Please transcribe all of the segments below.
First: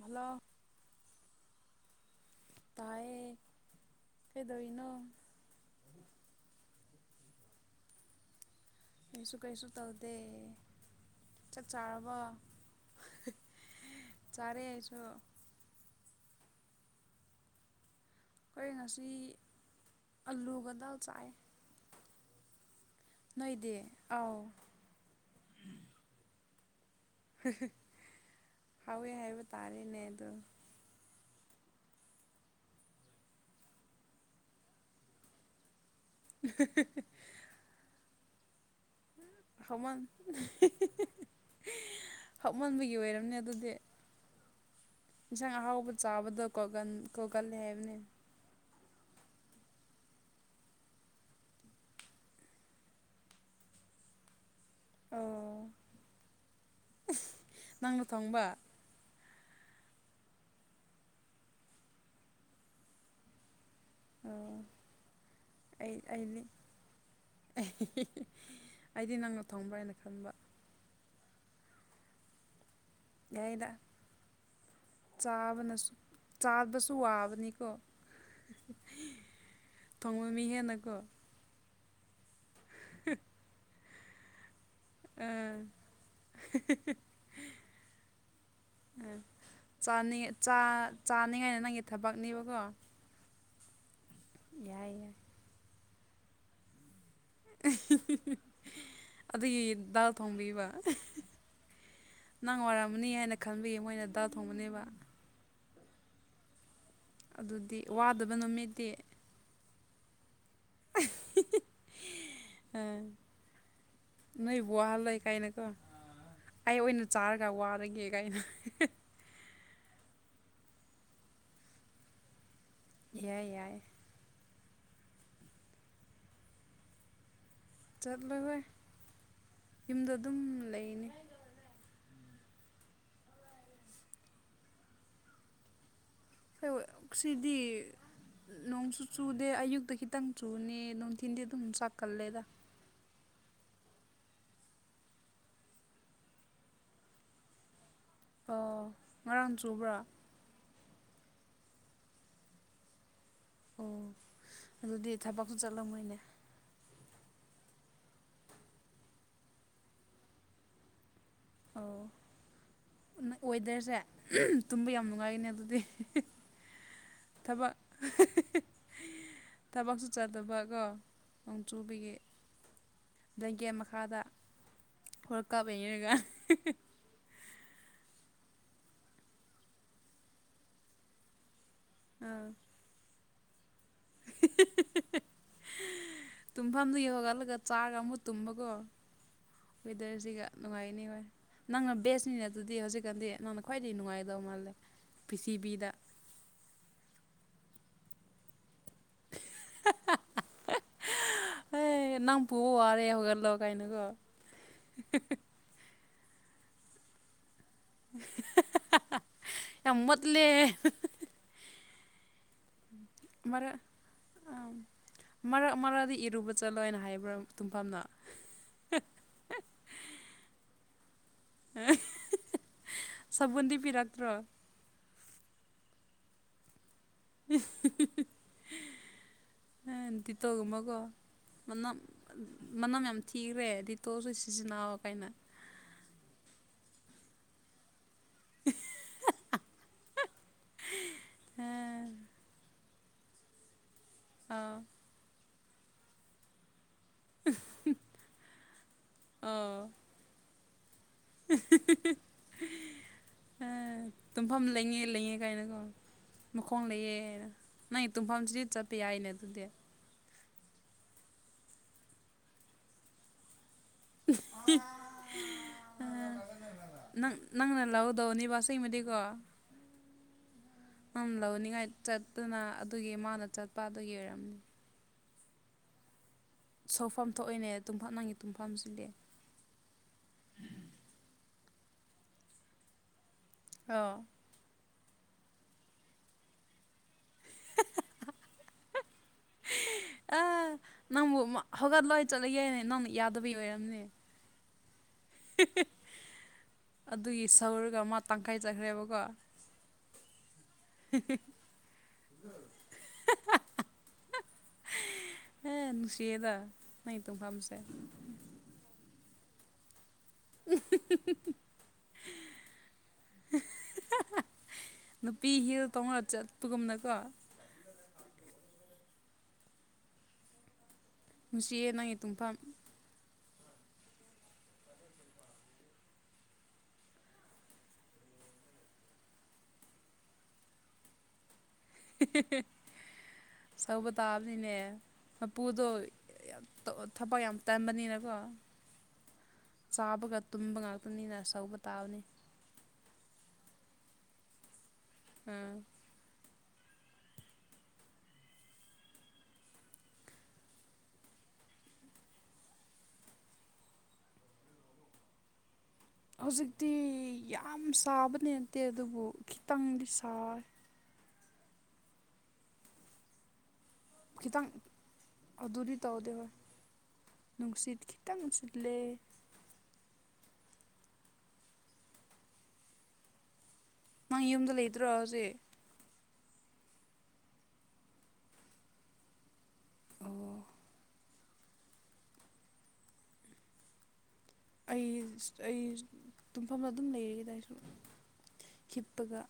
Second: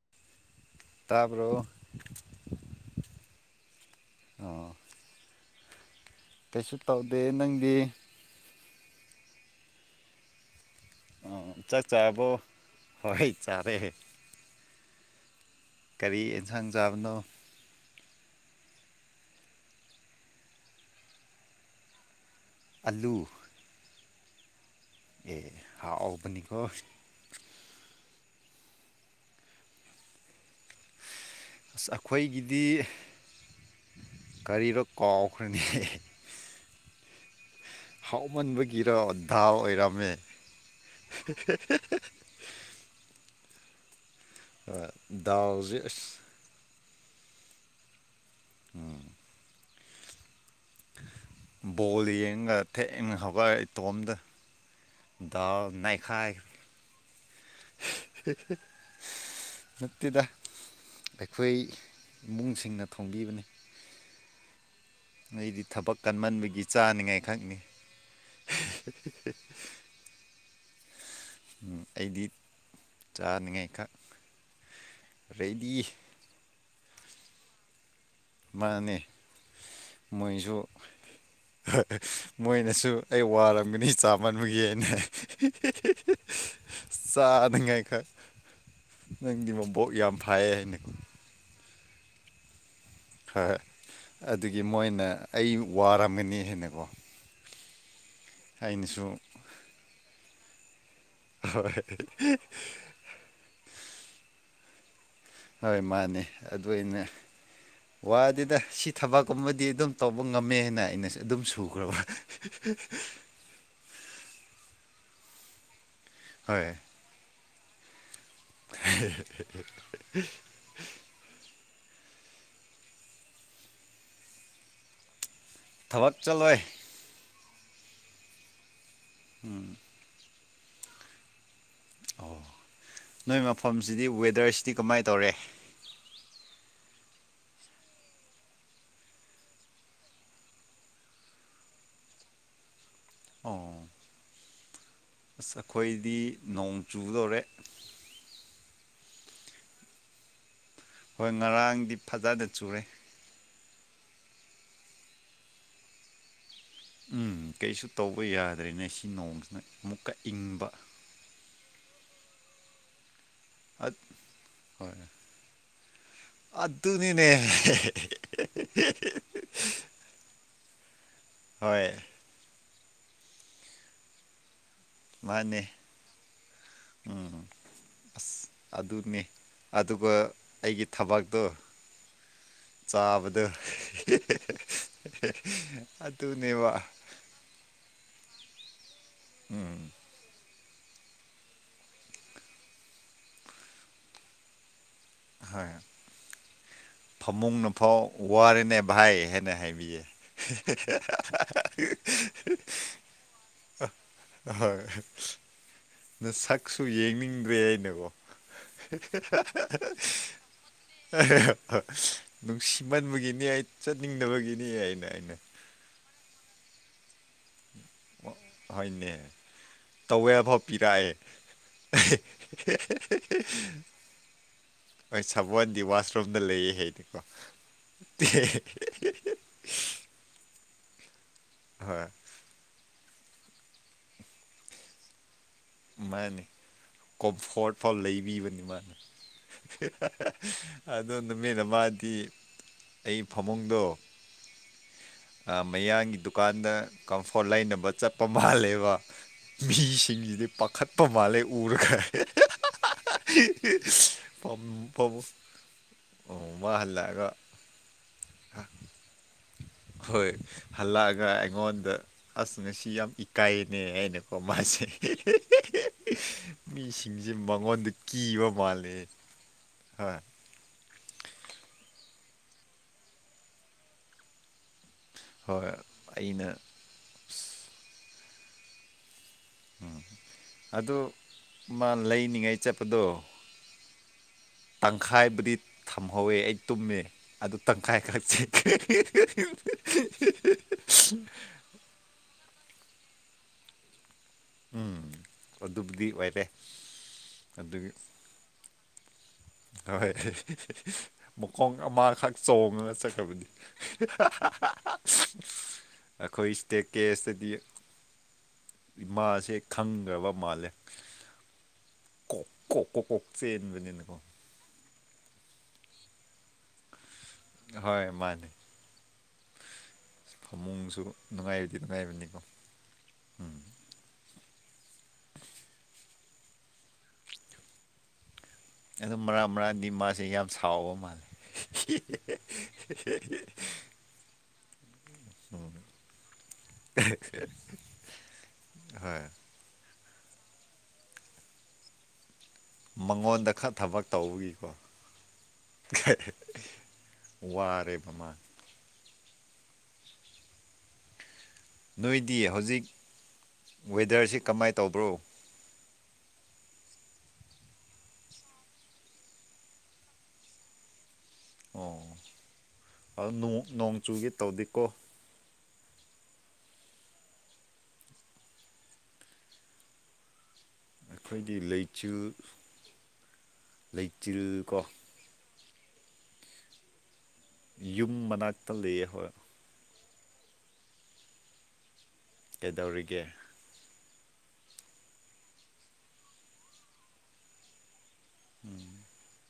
hello ꯇꯥꯕ꯭ꯔꯣ ꯇꯥꯏꯌꯦ ꯑꯣ ꯀꯩꯗꯣꯏꯅꯣ ꯀꯩꯁꯨ ꯇꯧꯗꯦ ꯅꯪꯗꯤ ꯑꯩꯁꯨ ꯀꯩꯁꯨ ꯇꯧꯗꯦ ꯑ ꯆꯥꯛ ꯆꯥꯔꯕꯣ ꯍꯣꯏ ꯆꯥꯔꯦ ꯆꯥꯔꯦ ꯑꯩꯁꯨ ꯀꯔꯤ ꯑꯦꯟꯁꯥꯡ ꯆꯥꯕꯅꯣ ꯈꯣꯏ ꯉꯁꯤ ꯑꯂꯨꯒ ꯗꯥꯜ ꯆꯥꯏ ꯑꯂꯨ ꯅꯣꯏꯗꯤ ꯑꯥꯎ ꯑꯦ ꯍꯥꯥꯎꯕꯅꯤꯀꯣ ꯍꯥꯎꯋꯦ ꯍꯥꯏꯕ ꯇꯥꯔꯦꯅꯦ ꯑꯗꯣ ꯑꯁ ꯑꯩꯈꯣꯏꯒꯤꯗꯤ ꯀꯔꯤꯔꯣ ꯀꯥꯎꯈ꯭ꯔꯦꯅꯦ [unintelligible] ꯍꯥꯎꯃꯟꯕꯒꯤꯔꯣ ꯗꯥꯎ ꯍꯥꯎꯃꯟ ꯑꯣꯏꯔꯝꯃꯦ ꯍꯥꯎꯃꯟꯕꯒꯤ ꯑꯣꯏꯔꯝꯅꯤ ꯑꯗꯨꯗꯤ ꯍꯣꯏ ꯎꯝ ꯏꯟꯁꯥꯡ ꯑꯍꯥꯎꯕ ꯆꯥꯕꯗ ꯀꯣꯒꯜ ꯀꯣꯒꯜꯂꯦ ꯍꯥꯏꯕꯅꯦ ꯎꯝ ꯕꯣꯜ ꯌꯦꯡꯉꯒ ꯊꯦꯡꯅ ꯍꯧꯒꯠꯑꯦ ꯏꯇꯣꯝꯇ ꯑꯣ ꯗꯔ ꯅꯩꯈꯥꯏ ꯅꯪꯅ ꯊꯣꯡꯕ ꯅꯠꯇꯦꯗ ꯑꯩꯈꯣꯏ ꯏꯃꯨꯡꯁꯤꯡꯅ ꯊꯣꯡꯕꯤꯕꯅꯤ ꯑꯣ ꯑꯩꯗꯤ ꯑꯩ ꯊꯕꯛ ꯑꯩꯗꯤ ꯀꯟꯃꯟꯕꯒꯤ ꯆꯥꯅꯤꯡꯉꯥꯏ ꯈꯛꯅꯤ [unintelligible] ꯑꯩꯗꯤ ꯅꯪꯅ ꯊꯣꯡꯕ꯭ꯔꯥ ꯍꯥꯏꯅ ꯈꯟꯕ ꯎꯝ ꯑꯩꯗꯤ ꯌꯥꯥꯏꯗ ꯆꯥꯅꯤꯡꯉꯥꯏ ꯈꯛ ꯔꯦꯗꯤ ꯆꯥꯕꯅꯁꯨ ꯆꯥꯕꯗꯁꯨ ꯋꯥꯕꯅꯤꯀꯣ ꯃꯥꯅꯦ ꯊꯣꯡꯕ ꯃꯤ ꯃꯣꯏꯁꯨ ꯍꯦꯟꯅꯀꯣ ꯃꯣꯏꯅꯁꯨ ꯑꯩ ꯋꯥꯔꯝꯒꯅꯤ ꯆꯥꯃꯟꯕꯒꯤ ꯑꯥ ꯆꯥꯅꯉꯥꯏꯈꯛ ꯎꯝ ꯅꯪꯗꯤ ꯃꯕꯣꯛ ꯌꯥꯝ ꯆꯥꯅꯤꯡꯉ ꯐꯩꯌꯦ ꯆꯥ ꯍꯥꯏꯅꯦꯀꯣ ꯆꯥꯅꯤꯡꯉꯥꯏꯅ ꯅꯪꯒꯤ ꯊꯕꯛꯅꯦꯕꯀꯣ ꯍꯣꯏ ꯑꯗꯨꯒꯤ ꯌꯥꯏ ꯃꯣꯏꯅ ꯌꯥꯏ ꯑꯩ ꯋꯥꯔꯝꯃꯅꯤ ꯍꯥꯏꯅꯀꯣ [unintelligible] ꯑꯩꯅꯁꯨ ꯑꯗꯨꯒꯤ ꯗꯥꯜ ꯊꯣꯡꯕꯤꯕ ꯍꯣꯏ ꯃꯨꯅꯤ ꯍꯥꯏꯅ ꯈꯟꯕꯤ ꯃꯣꯏꯅ ꯗꯥꯜ ꯊꯣꯡꯕꯅꯦꯕ ꯍꯣꯏ ꯃꯥꯅꯦ ꯑꯗꯨ ꯑꯩꯅ ꯑꯗꯨꯗꯤ ꯑꯣ ꯋꯥꯗꯦꯗ ꯁꯤ ꯊꯕꯛ ꯀꯨꯝꯕꯗꯤ ꯑꯗꯨꯝ ꯇꯧꯕ ꯉꯝꯃꯦꯅ ꯑꯩꯅꯁꯨ ꯑꯗꯨꯝ ꯁꯨꯈ꯭ꯔꯕ [unintelligible] ꯅꯣꯏ ꯋꯥꯍꯜꯂꯣꯢ ꯀꯥꯏꯅꯀꯣ ꯍꯣꯏ ꯑꯩ ꯑꯣꯏꯅ ꯆꯥꯔꯒ ꯋꯥꯔꯒꯦ ꯀꯥꯏꯅ [unintelligible] ꯌꯥꯏ ꯌꯥꯏ ꯊꯕꯛ ꯆꯠꯂꯣꯏ ꯆꯠꯂꯋꯣꯢ ꯎꯝ ꯌꯨꯝꯗ ꯑꯗꯨꯝ ꯂꯩꯅꯤ ꯑꯣ ꯅꯣꯏ ꯃꯐꯝꯁꯤꯗꯤ ꯋꯦꯗꯔꯁꯤꯗꯤ ꯀꯃꯥꯏ ꯇꯧꯔꯦ ꯑꯩꯈꯣꯢꯋꯦ ꯁꯤꯗꯤ ꯅꯣꯡꯁꯨ ꯆꯨꯗꯦ ꯑꯌꯨꯛꯇ ꯈꯤꯇꯪ ꯆꯨꯅꯤ ꯅꯨꯡꯊꯤꯟꯗꯤ ꯑꯗꯨꯝ ꯆꯥꯛꯀꯜꯂꯦꯗ ꯑꯣ ꯑꯁ ꯑꯈꯣꯏꯗꯤ ꯅꯣꯡ ꯆꯨꯗꯣꯔꯦ ꯑꯣ ꯉꯔꯥꯡ ꯆꯨꯕ꯭ꯔꯥ ꯍꯣꯏ ꯉꯔꯥꯡꯗꯤ ꯐꯖꯅ ꯆꯨꯔꯦ ꯑꯣ ꯑꯗꯨꯗꯤ ꯊꯕꯛꯁꯨ ꯆꯠꯂꯝꯃꯣꯏꯅꯦ ꯎꯝ ꯀꯩꯁꯨ ꯇꯧꯕ ꯌꯥꯗ꯭ꯔꯦꯅꯦ ꯁꯤ ꯅꯣꯡꯁꯤꯅ ꯑꯃꯨꯛꯀ ꯏꯪꯕ ꯑꯣ ꯑꯃ ꯑꯠ ꯋꯦꯗꯔꯁꯦ ꯇꯨꯝꯕ ꯍꯣꯏ ꯌꯥꯝ ꯅꯨꯡꯉꯥꯏꯒꯅꯤ ꯑꯗꯨꯗꯤ ꯑꯗꯨꯅꯤꯅꯦ ꯊꯕꯛ ꯊꯕꯛꯁꯨ ꯆꯠꯇꯕ ꯀꯣ ꯍꯣꯏ ꯅꯣꯡꯆꯨꯕꯒꯤ ꯕ꯭ꯂꯦꯡꯀꯦꯠ ꯃꯈꯥꯗ ꯍꯣꯔ ꯀꯞ ꯌꯦꯡꯔꯒ ꯎꯝ ꯑꯁ ꯑꯗꯨꯅꯦ ꯑꯗꯨꯒ ꯑꯩꯒꯤ ꯊꯕꯛꯇꯣ__ ꯑꯥ ꯆꯥꯕꯗꯣ ꯑꯗꯨꯅꯦꯕ ꯌꯣꯒꯍꯜꯒ ꯆꯥꯒ ꯑꯃꯨꯛ ꯇꯨꯝꯕꯒꯣ ꯎꯝ ꯋꯦꯗꯔꯁꯤꯒ ꯅꯨꯡꯉꯥꯏꯅꯦꯍꯣꯏ ꯅꯪꯅ ꯕꯦꯁꯅꯤꯅꯦ ꯑꯗꯨꯗꯤ ꯍꯧꯖꯤꯛꯀꯥꯟꯗꯤ ꯅꯪꯅ ꯈ꯭ꯋꯥꯏꯗꯒꯤ ꯅꯨꯡꯉꯥꯏꯒꯗꯕ ꯃꯥꯜꯂꯦ ꯍꯣꯏ ꯄ꯭ꯔꯤꯊꯤꯕꯤꯗ ꯐꯃꯨꯡꯅꯐꯥꯎ ꯋꯥꯔꯦꯅꯦꯝ ꯚꯥꯏ ꯍꯦꯟꯅ ꯍꯥꯏ ꯕꯤꯌꯦ ꯑꯦ ꯅꯪ ꯄꯨꯕ ꯋꯥꯔꯦ ꯍꯧꯒꯠꯂꯣ ꯀꯥꯏꯅꯀꯣ ꯑꯥ ꯍꯣꯏ ꯅꯁꯛꯁꯨ ꯌꯦꯡꯅꯤꯡꯗ꯭ꯔꯦ ꯅꯒꯣ ꯌꯥꯝ ꯃꯣꯠꯂꯦ ꯅꯨꯡꯁꯤꯃꯟꯕꯒꯤꯅꯤ ꯑꯩ ꯃꯔꯛ ꯆꯠꯅꯤꯡꯗꯕꯒꯤꯅꯤ ꯑꯥ ꯑꯩꯅ ꯑꯩꯅ ꯃꯔꯛ ꯃꯔꯥꯗꯤ ꯏꯔꯨꯕ__ ꯆꯠꯂꯣ ꯍꯥꯏꯅ ꯍꯥꯏꯕ꯭ꯔꯥ ꯇꯨꯡꯐꯝꯅ ꯍꯣꯏꯅꯦ ꯇꯧꯋꯦꯜꯐꯥꯎ ꯄꯤꯔꯥꯛꯑꯦ ꯁꯥꯕꯨꯟꯗꯤ ꯄꯤꯔꯛꯇ꯭ꯔꯣ ꯍꯣꯏ ꯁꯕꯣꯟꯗꯤ ꯋꯥꯁꯔꯨꯝꯗ ꯂꯩꯌꯦ ꯍꯥꯏꯗꯤ [unintelligible] ꯗꯤꯇꯣꯜꯒꯨꯝꯕꯀꯣ [unintelligible] ꯍꯣꯏ ꯃꯅꯝ ꯌꯥꯝ ꯊꯤꯈ꯭ꯔꯦ ꯗꯤꯇꯣꯜꯁꯨ ꯁꯤꯖꯤꯟꯅꯑꯣ ꯀꯥꯏꯅ ꯃꯥꯅꯤ ꯀꯝꯐꯣꯔꯠ ꯐꯥꯎ ꯂꯩꯕꯤꯕꯅꯤ ꯃꯥꯅꯤ [unintelligible] ꯑꯗꯨ ꯅꯨꯃꯤꯠ ꯑꯥ ꯑꯃꯥꯗꯤ ꯑꯩ ꯐꯃꯨꯡꯗꯣ ꯑꯥ [unintelligible] ꯃꯌꯥꯡꯒꯤ ꯗꯨꯀꯥꯟꯗ ꯀꯝꯐꯣꯔꯠ ꯂꯩꯅꯕ ꯆꯠꯄ ꯃꯥꯜꯂꯦꯕ ꯃꯤꯁꯤꯡꯖꯤꯗꯤ ꯄꯥꯈꯠ ꯄ ꯃꯥꯜꯂꯦ ꯎꯔꯒ [unintelligible] ꯑꯥ ꯄꯝ ꯇꯨꯝꯐꯝ ꯂꯩꯉꯦ ꯂꯩꯉꯦ ꯀꯥꯏꯅꯀꯣ [unintelligible] ꯃꯈꯣꯡ ꯂꯩꯌꯦꯅ ꯅꯪꯒꯤ ꯇꯨꯡꯐꯝꯁꯤꯗꯤ ꯆꯠꯄ ꯌꯥꯏꯅꯦ ꯑꯗꯨꯗꯤ ꯍꯣꯏ ꯍꯜꯂꯛꯑꯒ ꯑꯩꯉꯣꯟꯗ ꯑꯁ ꯉꯁꯤ ꯌꯥꯝ ꯏꯀꯥꯏꯌꯦꯅꯦ ꯍꯥꯏꯩꯅ [unintelligible] ꯃꯥꯁꯦ ꯃꯤꯁꯤꯡꯁꯦ ꯅꯪ ꯅꯪꯅ ꯃꯉꯣꯟꯗ ꯀꯤꯕ ꯂꯧꯒꯗꯧꯅꯤꯕ ꯃꯥꯜꯂꯦ ꯑꯁꯦꯡꯕꯗꯤꯀꯣ ꯍꯣꯏ [unintelligible] ꯂꯧꯅꯤꯡꯉꯥꯏ ꯆꯠꯇꯅ ꯑꯗꯨꯒꯤ ꯃꯥꯅ ꯆꯠꯄ ꯑꯗꯨꯒꯤ ꯑꯣꯏꯔꯝꯃꯤ ꯍꯣꯏ ꯑꯩꯅ ꯁꯥꯎꯐꯝ ꯊꯣꯛꯑꯦꯅꯦ ꯇꯨꯝꯐꯝ ꯅꯪꯉꯤ ꯇꯨꯡꯐꯝꯁꯤꯗꯤ ꯑꯗꯨ ꯃꯥ ꯂꯩꯅꯤꯉꯥꯏ ꯆꯠꯄꯗꯣ [unintelligible] ꯇꯪꯈꯥꯕꯨꯗꯤ ꯊꯝꯍꯧꯋꯦ ꯑꯩ ꯇꯨꯝꯃꯦ ꯑꯗꯨ ꯇꯪꯈꯥꯏ ꯈꯛ [unintelligible] ꯑꯥ ꯅꯪꯕꯨ ꯃꯥ ꯍꯧꯒꯠꯂꯣ ꯆꯠꯂꯒꯦꯅꯦ ꯅꯪꯅ ꯌꯥꯗꯕꯩ ꯑꯣꯏꯔꯝꯅꯤ ꯎꯝ [unintelligible] ꯑꯗꯨꯕꯨꯗꯤ ꯑꯣꯏꯔꯦ ꯑꯗꯨꯒꯤ ꯁꯧꯔꯒ ꯃꯥ ꯇꯪꯈꯥꯏ ꯆꯠꯈ꯭ꯔꯦꯕꯀꯣ ꯍꯣꯏ [unintelligible] ꯃꯈꯣꯡ ꯑꯃꯥꯈꯛ ꯆꯣꯡꯉꯒ ꯆꯠꯈ꯭ꯔꯕꯅꯤ ꯍꯦ [unintelligible] ꯑꯈꯣꯏ ꯅꯨꯡꯁꯤꯌꯦꯗ ꯏꯁꯇ꯭ꯌ ꯅꯪꯒꯤ ꯀꯦꯁꯇꯗꯤ ꯇꯨꯝꯐꯝꯁꯦ ꯃꯥꯁꯦ ꯈꯪꯒ꯭ꯔꯕ ꯃꯥꯜꯂꯦ [unintelligible] ꯀꯣꯛ ꯀꯣꯛ ꯀꯣꯛ ꯀꯣꯛ ꯆꯦꯟꯕꯅꯤꯅꯀꯣ ꯅꯨꯄꯤ ꯍꯤꯜ ꯇꯣꯡꯂꯒ ꯆꯠꯄꯒꯨꯝꯅꯀꯣ ꯍꯣꯏ ꯃꯥꯅꯤ ꯐꯃꯨꯡꯁꯨ ꯅꯨꯡꯉꯥꯏꯕꯗꯤ ꯅꯨꯡꯁꯤꯌꯦ ꯅꯪꯒꯤ ꯅꯨꯡꯉꯥꯏꯕꯅꯤꯀꯣ ꯇꯨꯝꯐꯝ ꯑꯗꯨ ꯃꯔꯥꯛ ꯃꯔꯥꯛꯗꯤ ꯃꯥꯁꯦ ꯌꯥꯝ ꯁꯥꯎꯕ ꯃꯥꯜꯂꯦ [unintelligible] [unintelligible] ꯁꯧꯕ ꯇꯥꯕꯅꯤꯅꯦ ꯎꯝ ꯃꯄꯨꯗꯣ [unintelligible] ꯊꯕꯛ ꯌꯥꯝ ꯇꯟꯕꯅꯤꯅꯀꯣ ꯍꯣꯏ ꯆꯥꯕꯒ ꯇꯨꯝꯕ ꯉꯥꯛꯇꯅꯤꯅ ꯁꯧꯕ ꯇꯥꯕꯅꯤ ꯃꯉꯣꯟꯗ ꯈꯛ ꯊꯕꯛ ꯇꯧꯕꯒꯤꯀꯣ ꯎꯝ [unintelligible] ꯋꯥꯔꯦꯕꯃꯥ ꯅꯣꯏꯗꯤ ꯍꯧꯖꯤꯛ ꯋꯦꯗꯔꯁꯤ ꯀꯃꯥꯏ ꯇꯧꯕ꯭ꯔꯣ ꯍꯧꯖꯤꯛꯇꯤ ꯌꯥꯝ ꯁꯥꯕꯅꯦ ꯅꯠꯇꯦ ꯑꯗꯨꯕꯨ ꯈꯤꯇꯪꯗꯤ ꯁꯥꯢ ꯑꯣ ꯑꯗꯨ ꯅꯣꯡ ꯅꯣꯡ ꯆꯨꯒꯦ ꯈꯤꯇꯪ ꯇꯧꯗꯦꯀꯣ ꯑꯗꯨꯗꯤ ꯇꯧꯗꯦ ꯍꯣꯏ ꯅꯨꯡꯁꯤꯠ ꯈꯤꯇꯪ ꯁꯤꯠꯂꯦ ꯑꯩꯈꯣꯏꯗꯤ ꯂꯩꯆꯤꯜ ꯅꯪ ꯂꯩꯆꯤꯜ ꯌꯨꯝꯗ ꯀꯣ ꯂꯩꯗ꯭ꯔꯣ ꯍꯧꯖꯤꯛ ꯌꯨꯝ ꯃꯅꯥꯛꯇ ꯂꯩꯌꯦ ꯍꯣꯢ ꯑꯣ ꯀꯩꯗꯧꯔꯤꯒꯦ ꯑꯩ ꯑꯩ ꯇꯨꯝꯐꯝꯗ ꯑꯗꯨꯝ ꯂꯩꯔꯦꯗ ꯑꯩꯁꯨ [inaudible] ꯍꯤꯞꯄꯒ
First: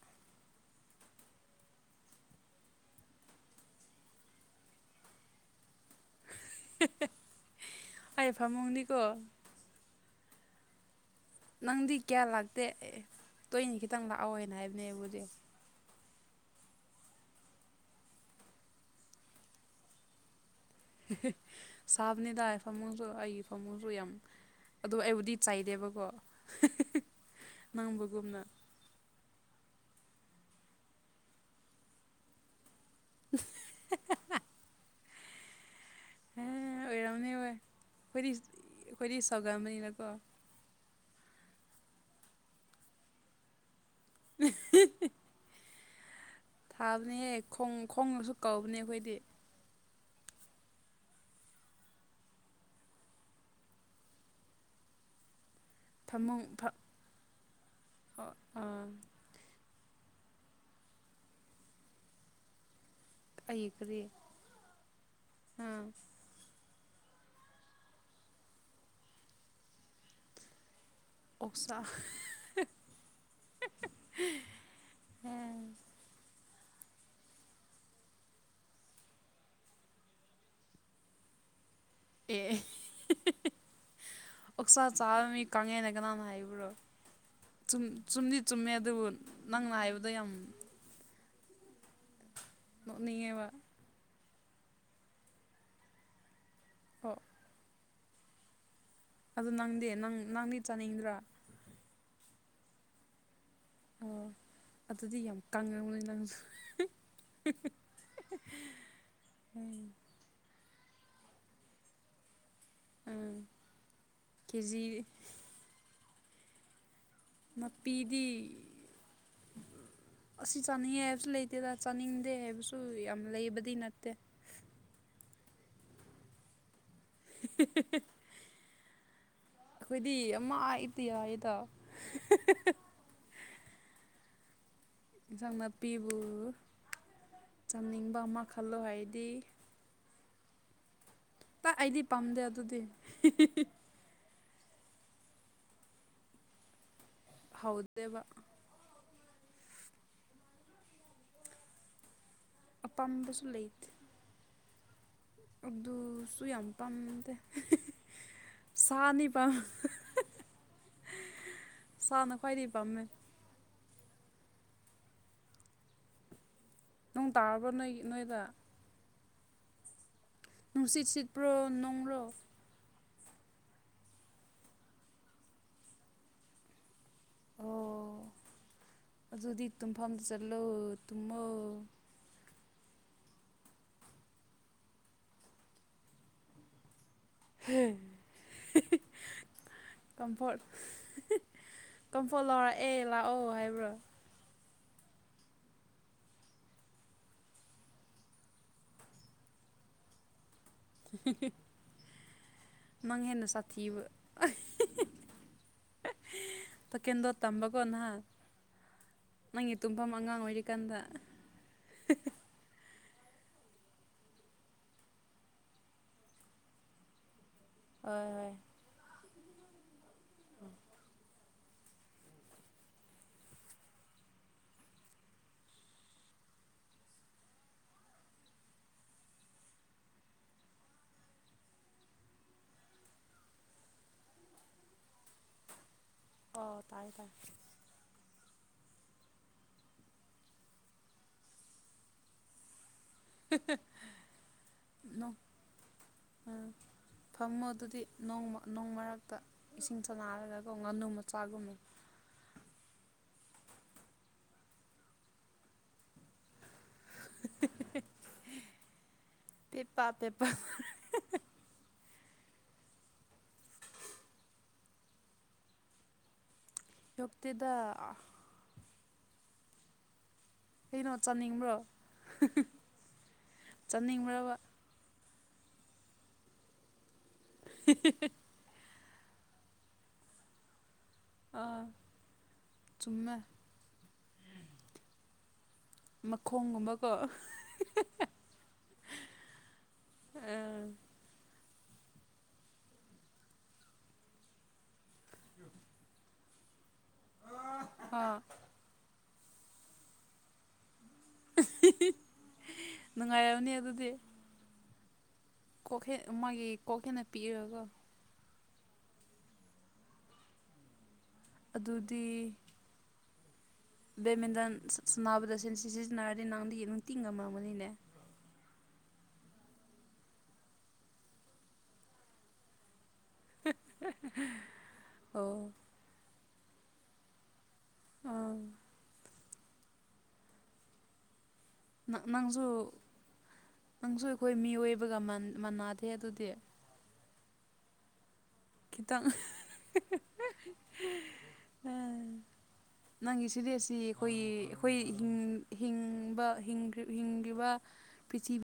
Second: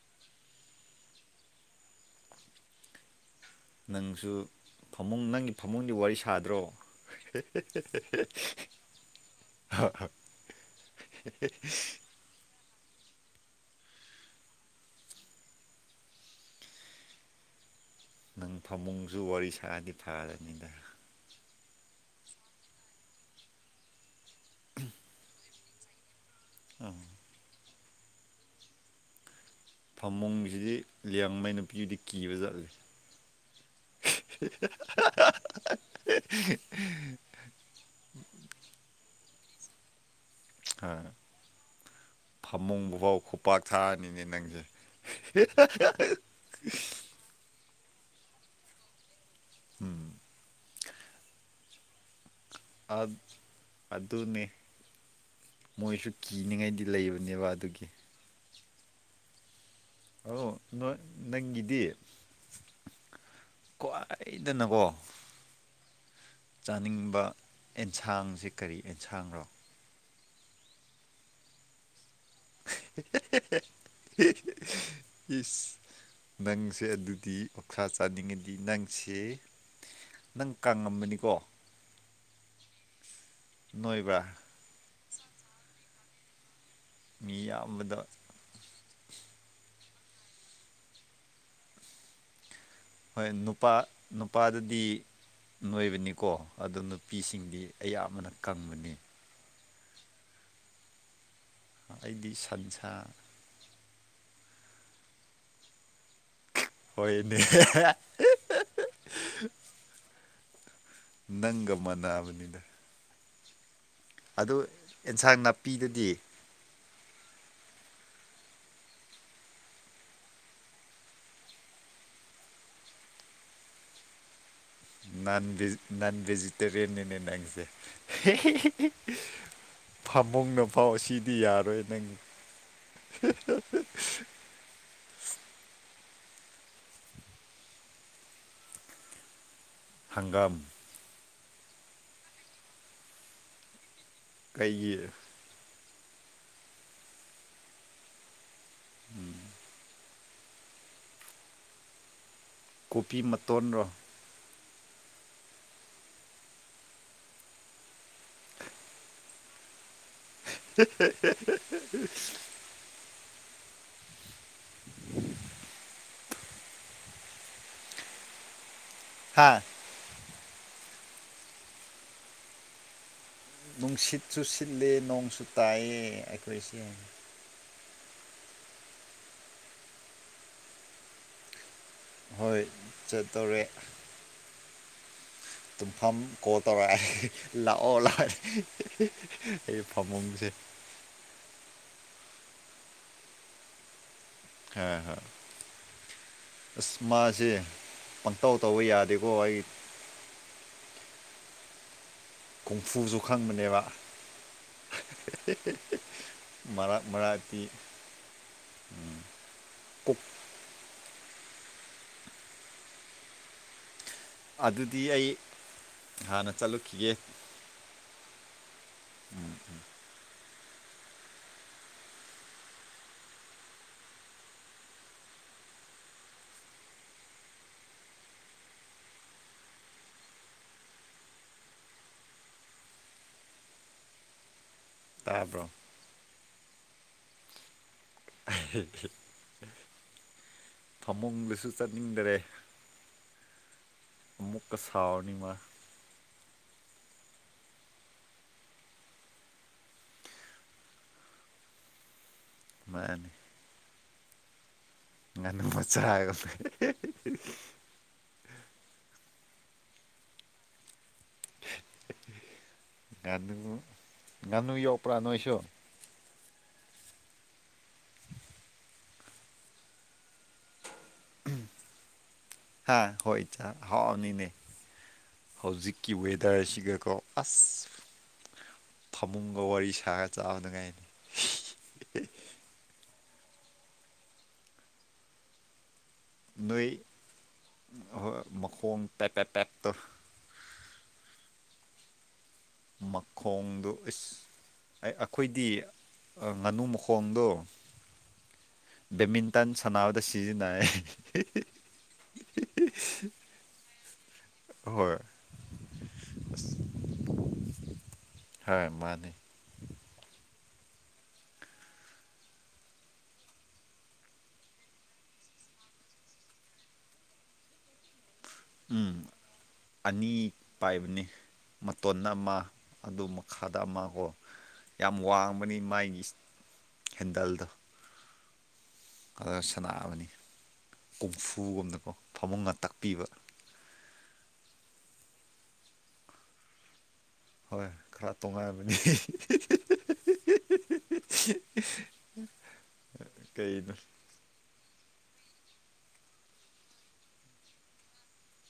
ꯅꯪꯁꯨ ꯐꯃꯨꯡ ꯅꯪꯒꯤ ꯐꯃꯨꯡꯒꯤ ꯋꯥꯔꯤ ꯁꯥꯗ꯭ꯔꯣ [unintelligible] ꯑꯩ ꯐꯃꯨꯡꯗꯤꯀꯣ ꯍꯣꯏ ꯍꯣꯏ ꯅꯪꯗꯤ ꯀꯌꯥ ꯂꯥꯛꯇꯦ ꯇꯣꯏꯅꯤ ꯈꯤꯇꯪ ꯂꯥꯛꯑꯣ ꯍꯥꯏꯅ ꯍꯥꯏꯕꯅꯦ ꯑꯩꯕꯨꯗꯤ ꯅꯪ ꯐꯃꯨꯡꯁꯨ ꯋꯥꯔꯤ ꯁꯥꯔꯗꯤ ꯐꯥꯔꯅꯤꯗ ꯁꯥꯕꯅꯤꯗ ꯑꯩ ꯐꯃꯨꯡꯁꯨ ꯑꯩꯒꯤ ꯐꯃꯨꯡꯁꯨ ꯌꯥꯝ ꯑꯗꯣ ꯑꯩꯕꯨꯗꯤ ꯆꯩꯗꯦꯕꯀꯣ ꯑꯥ ꯅꯪꯕꯒꯨꯝꯅ ꯐꯃꯨꯡꯁꯤꯗꯤ ꯂꯤꯌꯥꯡꯃꯩ ꯅꯨꯄꯤꯗꯤ ꯀꯤꯕꯖꯥꯠꯅꯤ [unintelligible] ꯑꯦ ꯑꯣꯏꯔꯝꯅꯤ ꯍꯣꯏ ꯑꯩꯈꯣꯏꯗꯤ ꯑꯩꯈꯣꯏꯗꯤ ꯁꯧꯒꯟꯕꯅꯤꯅꯀꯣ ꯐꯝꯃꯨꯡꯕꯧ ꯄꯥꯔ ꯊꯥꯔꯅꯤꯅꯦ ꯅꯪꯁꯦ [unintelligible] ꯀꯥꯕꯅꯦꯍꯦ ꯍꯣꯡ ꯈꯣꯡꯅꯁꯨ ꯀꯧꯕꯅꯦ ꯑꯩꯈꯣꯏꯗꯤ ꯎꯝ ꯑꯥ ꯑꯗꯨꯅꯦ ꯃꯣꯏꯁꯨ ꯀꯤꯅꯤꯡꯉꯥꯏꯗꯤ ꯂꯩꯕꯅꯦꯕ ꯑꯗꯨꯒꯤ ꯑ ꯑꯥ ꯑꯣ ꯅꯣꯢ ꯅꯪꯒꯤꯗꯤ ꯑꯩꯒꯤ ꯀꯔꯤ ꯈ꯭ꯋꯥꯏꯗꯅꯀꯣ ꯑꯥ ꯆꯥꯅꯤꯡꯕ ꯑꯦꯟꯁꯥꯡꯁꯤ ꯀꯔꯤ ꯑꯦꯟꯁꯥꯡꯔꯣ ꯑꯣꯛ ꯁꯥꯥ [unintelligible] ꯏꯁ ꯅꯪꯁꯦ ꯑꯗꯨꯗꯤ ꯑꯣꯛꯁꯥ ꯆꯥꯅꯤꯡꯉꯗꯤ ꯅꯪꯁꯦ ꯅꯪ ꯀꯪꯉꯝꯒꯅꯤꯀꯣ ꯑꯦ [unintelligible] ꯅꯣꯏꯕ꯭ꯔꯥ ꯑꯣꯛꯁꯥ ꯆꯥꯕ ꯃꯤ ꯀꯥꯡꯉꯦꯅ ꯀꯅꯥꯅꯥ ꯍꯥꯏꯕ꯭ꯔꯣ ꯃꯤ ꯆꯨꯝ ꯑꯌꯥꯝꯕꯗ ꯆꯨꯝꯗꯤ ꯆꯨꯝꯃꯦ ꯑꯗꯨꯕꯨ ꯅꯪꯅ ꯍꯥꯏꯕꯗꯨ ꯌꯥꯝ ꯍꯣꯏ ꯅꯣꯛꯅꯤꯡꯉꯦꯕ ꯅꯨꯄꯥ ꯅꯨꯄꯥꯗꯗꯤ ꯅꯣꯏꯕꯅꯤꯀꯣ ꯑꯗꯣ ꯑꯣ ꯅꯨꯄꯤꯁꯤꯡꯗꯤ ꯑꯌꯥꯝꯕꯅ ꯀꯪꯕꯅꯤ ꯑꯗꯨ ꯅꯪꯗꯤ ꯅꯪ ꯅꯪꯗꯤ ꯆꯥꯅꯤꯡꯗ꯭ꯔꯥ ꯑꯩꯗꯤ ꯁꯟꯁꯥ ꯑꯣ ꯑꯗꯨꯗꯤ ꯌꯥꯝ ꯀꯪꯉꯝꯃꯣꯢ ꯅꯪꯁꯨ ꯍꯣꯏꯅꯦ ꯎꯝ ꯅꯪꯒ ꯃꯥꯟꯅꯕꯅꯤꯗ ꯑꯗꯨ ꯀꯦꯖꯤ ꯑꯦꯟꯁꯥꯡ ꯅꯥꯄꯤꯗꯗꯤ ꯅꯥꯄꯤꯗꯤ ꯑꯁꯤ ꯆꯥꯅꯤꯡꯉꯦ ꯍꯥꯏꯕꯁꯨ ꯂꯩꯇꯦꯗ ꯆꯥꯅꯤꯡꯗꯦ ꯍꯥꯏꯕꯁꯨ ꯌꯥꯝ ꯂꯩꯕꯗꯤ ꯅꯠꯇꯦ ꯅꯟ ꯅꯟ ꯚꯦꯖꯤꯇꯦꯔꯤꯌꯟꯅꯤꯅꯦ ꯅꯪꯁꯦ ꯑꯩꯈꯣꯏꯗꯤ ꯑꯃ ꯐꯃꯨꯡꯅ ꯐꯥꯎ ꯏꯗꯤ ꯁꯤꯗꯤ ꯌꯥꯏꯗ ꯌꯥꯔꯣꯏ ꯅꯪ ꯏꯟꯁꯥꯡ ꯅꯥꯄꯤꯕꯨ ꯆꯥꯅꯤꯡꯕ ꯑꯃ ꯈꯜꯂꯣ ꯍꯥꯏꯔꯗꯤ ꯍꯪꯒꯥꯝ ꯇꯥ ꯑꯩꯗꯤ ꯄꯥꯝꯗꯦ ꯑꯗꯨꯗꯤ ꯀꯩꯒꯤ ꯍꯥꯎꯇꯦꯕ ꯎꯝ ꯀꯣꯕꯤ ꯑꯄꯥꯝꯕꯁꯨ ꯃꯇꯣꯟꯔꯣ ꯂꯩꯇꯦ ꯑꯗꯨꯁꯨ ꯌꯥꯝ ꯄꯥꯝꯗꯦ ꯁꯥꯅꯤ ꯄꯥꯝ [inaudible] ꯑꯈꯣꯏꯗꯤ ꯄꯝꯃꯦ [inaudible] ꯅꯣꯡ ꯇꯥꯔꯕ꯭ꯔꯣ ꯅꯣꯏꯒꯤ ꯅꯣꯏꯗ ꯍꯥꯥ ꯅꯨꯡꯁꯤꯠ ꯁꯤꯠꯄ꯭ꯔꯣ ꯅꯣꯡꯔꯣ ꯅꯨꯡꯁꯤꯠꯁꯨ ꯁꯤꯠꯂꯦ ꯅꯣꯡꯁꯨ ꯇꯥꯏꯑꯦ ꯑꯩꯈꯣꯏꯁꯦ ꯑꯣ ꯑꯗꯨꯗꯤ ꯇꯨꯝꯐꯝꯗ ꯆꯠꯂꯣ ꯇꯨꯝꯃꯣ ꯍꯣꯏ ꯆꯠꯇꯧꯔꯦ ꯇꯨꯝꯐꯝ ꯀꯣꯜ ꯇꯧꯔꯛꯌꯦ ꯂꯥꯛꯑꯣ ꯂꯥꯛꯑꯦ ꯑꯩ ꯐꯃꯨꯡꯁꯦ ꯀꯝꯄꯣꯔ ꯂꯧꯔꯛꯑꯦ ꯂꯥꯛꯑꯣ ꯍꯥꯏꯕ꯭ꯔꯣ ꯍꯣꯏ ꯍꯣꯏ ꯑꯁ ꯃꯥꯁꯦ ꯄꯪꯇꯧ ꯇꯧꯕ ꯌꯥꯗꯦꯀꯣ ꯑꯩ ꯀꯨꯡꯐꯨꯁꯨ ꯃꯪ ꯍꯦꯟꯅ ꯈꯪꯕꯅꯦꯕ ꯁꯥꯊꯤꯑꯦꯕ ꯃꯔꯛ ꯁꯥꯏꯀꯜꯗꯣ ꯃꯔꯛꯇꯤ ꯇꯝꯕꯀꯣ ꯅꯍꯥꯟ ꯅꯪꯒꯤ ꯇꯨꯝꯐꯝ ꯀꯣꯛ ꯑꯉꯥꯡ ꯑꯣꯏꯔꯤꯀꯥꯟꯗ ꯑꯗꯨꯗꯤ ꯑꯩ ꯍꯥꯟꯅ ꯆꯠꯂꯨꯈꯤꯒꯦ ꯍꯣꯏ ꯍꯣꯏ ꯎꯝ ꯎꯝ ꯑꯥ ꯇꯥꯕ꯭ꯔꯣ ꯑꯣ ꯇꯥꯏ ꯇꯥꯏ [inaudible] ꯐꯃꯨꯡꯗꯁꯨ ꯆꯠꯅꯤꯡꯗ꯭ꯔꯦ [inaudible] ꯑꯃꯨꯛꯀ ꯁꯥꯎꯔꯅꯤ ꯃꯥ ꯎꯝ ꯐꯝꯃꯣ ꯑꯗꯨꯗꯤ ꯅꯣꯡ ꯃꯔꯛꯇ ꯏꯁꯤꯡ ꯁꯥꯟꯅꯔꯒꯀꯣ ꯉꯥꯅꯨ ꯃꯆꯥꯒꯨꯝꯅ ꯃꯥꯅꯤ ꯉꯥꯅꯨ ꯃꯆꯥꯒꯦ ꯄꯦ ꯄꯥ ꯄꯦ ꯄꯥ ꯉꯥꯅꯨ ꯉꯥꯅꯨ ꯌꯣꯛꯄ꯭ꯔ ꯅꯣꯏꯁꯨ ꯌꯣꯛꯇꯦꯗ ꯀꯩꯅꯣ ꯆꯥꯅꯤꯡꯕ꯭ꯔꯣ ꯍꯥ ꯍꯣꯏ ꯆꯥ ꯍꯥꯎꯅꯤꯅꯦ ꯆꯥꯅꯤꯡꯕ꯭ꯥꯔꯕ ꯍꯧꯖꯤꯛꯀꯤ ꯋꯦꯗꯔꯁꯤꯒꯀꯣ ꯑꯁ ꯐꯃꯨꯡꯒ ꯋꯥꯔꯤ ꯁꯥꯔ ꯆꯥꯕ ꯅꯨꯉꯥꯏꯅꯤ ꯑꯥ ꯆꯨꯝꯃꯦ ꯅꯣꯏ ꯃꯈꯣꯡꯒꯨꯝꯕꯀꯣ ꯃꯈꯣꯡ ꯄꯦꯞ ꯄꯦꯞ ꯄꯦꯞꯇꯣ ꯑꯥ ꯃꯈꯣꯡꯗꯨ ꯏꯁ ꯑꯦ ꯑꯩꯈꯣꯏꯗꯤ ꯑ ꯉꯥꯅꯨ ꯃꯈꯣꯡ ꯈꯣꯡꯗꯣ ꯑꯥ ꯕꯦꯠꯃꯤꯟꯇꯟ ꯁꯥꯟꯅꯕꯗ ꯁꯤꯖꯤꯟꯅꯩꯌꯦ ꯅꯨꯡꯉꯥꯏꯔꯝꯅꯤ ꯑꯗꯨꯗꯤ ꯑꯍꯣꯏ ꯀꯣꯛ ꯍꯦ ꯃꯥꯒꯤ ꯀꯣꯛ ꯍꯦꯅ ꯄꯤꯔꯒꯀꯣ ꯍꯣꯏ ꯃꯥꯅꯦ ꯑꯗꯨꯗꯤ ꯕꯦꯗꯃꯤꯟꯇꯟ ꯁꯥꯟꯅꯕꯗ ꯁꯤꯟ ꯁꯤꯖꯤꯟꯅꯔꯗꯤ ꯅꯪꯗꯤ ꯅꯨꯡꯇꯤꯡ ꯉꯝꯃꯝꯒꯅꯤꯅꯦ ꯎꯝ ꯑꯅꯤ ꯄꯥꯏꯕꯅꯤ ꯃꯇꯣꯟ ꯑꯃ ꯑꯗꯨ ꯃꯈꯥꯗ ꯑꯃꯀꯣ ꯌꯥꯝ ꯑꯣ ꯋꯥꯡꯕꯅꯤ ꯃꯥꯒꯤ ꯍꯦꯟꯗꯜꯗꯣ ꯑꯪ ꯑꯗꯨꯒ ꯁꯅꯥꯕꯅꯤ ꯀꯨꯝꯐꯨꯒꯨꯝꯅꯀꯣ ꯅꯪ ꯅꯪꯁꯨ ꯐꯃꯨꯡꯉ ꯇꯛꯄꯤꯕ ꯅꯪꯁꯨ ꯑꯩꯈꯣꯏ ꯃꯤꯑꯣꯏꯕꯒ ꯃꯥꯟ ꯃꯥꯟꯅꯗꯦ ꯑꯗꯨꯗꯤ ꯍꯣꯏ ꯈꯔ ꯇꯣꯉꯥꯏ ꯈꯤꯇꯪ [unintelligible] ꯎꯝ ꯅꯪꯒꯤ ꯀꯩꯅꯣ ꯁꯤꯗꯦꯁꯤ ꯑꯩꯈꯣꯏꯒꯤ ꯑꯩꯈꯣꯏ ꯍꯤꯡ ꯍꯤꯡꯕ ꯍꯤꯡꯈ꯭ꯔꯤ ꯍꯤꯡꯒꯤꯕ ꯄꯤꯆꯤꯞ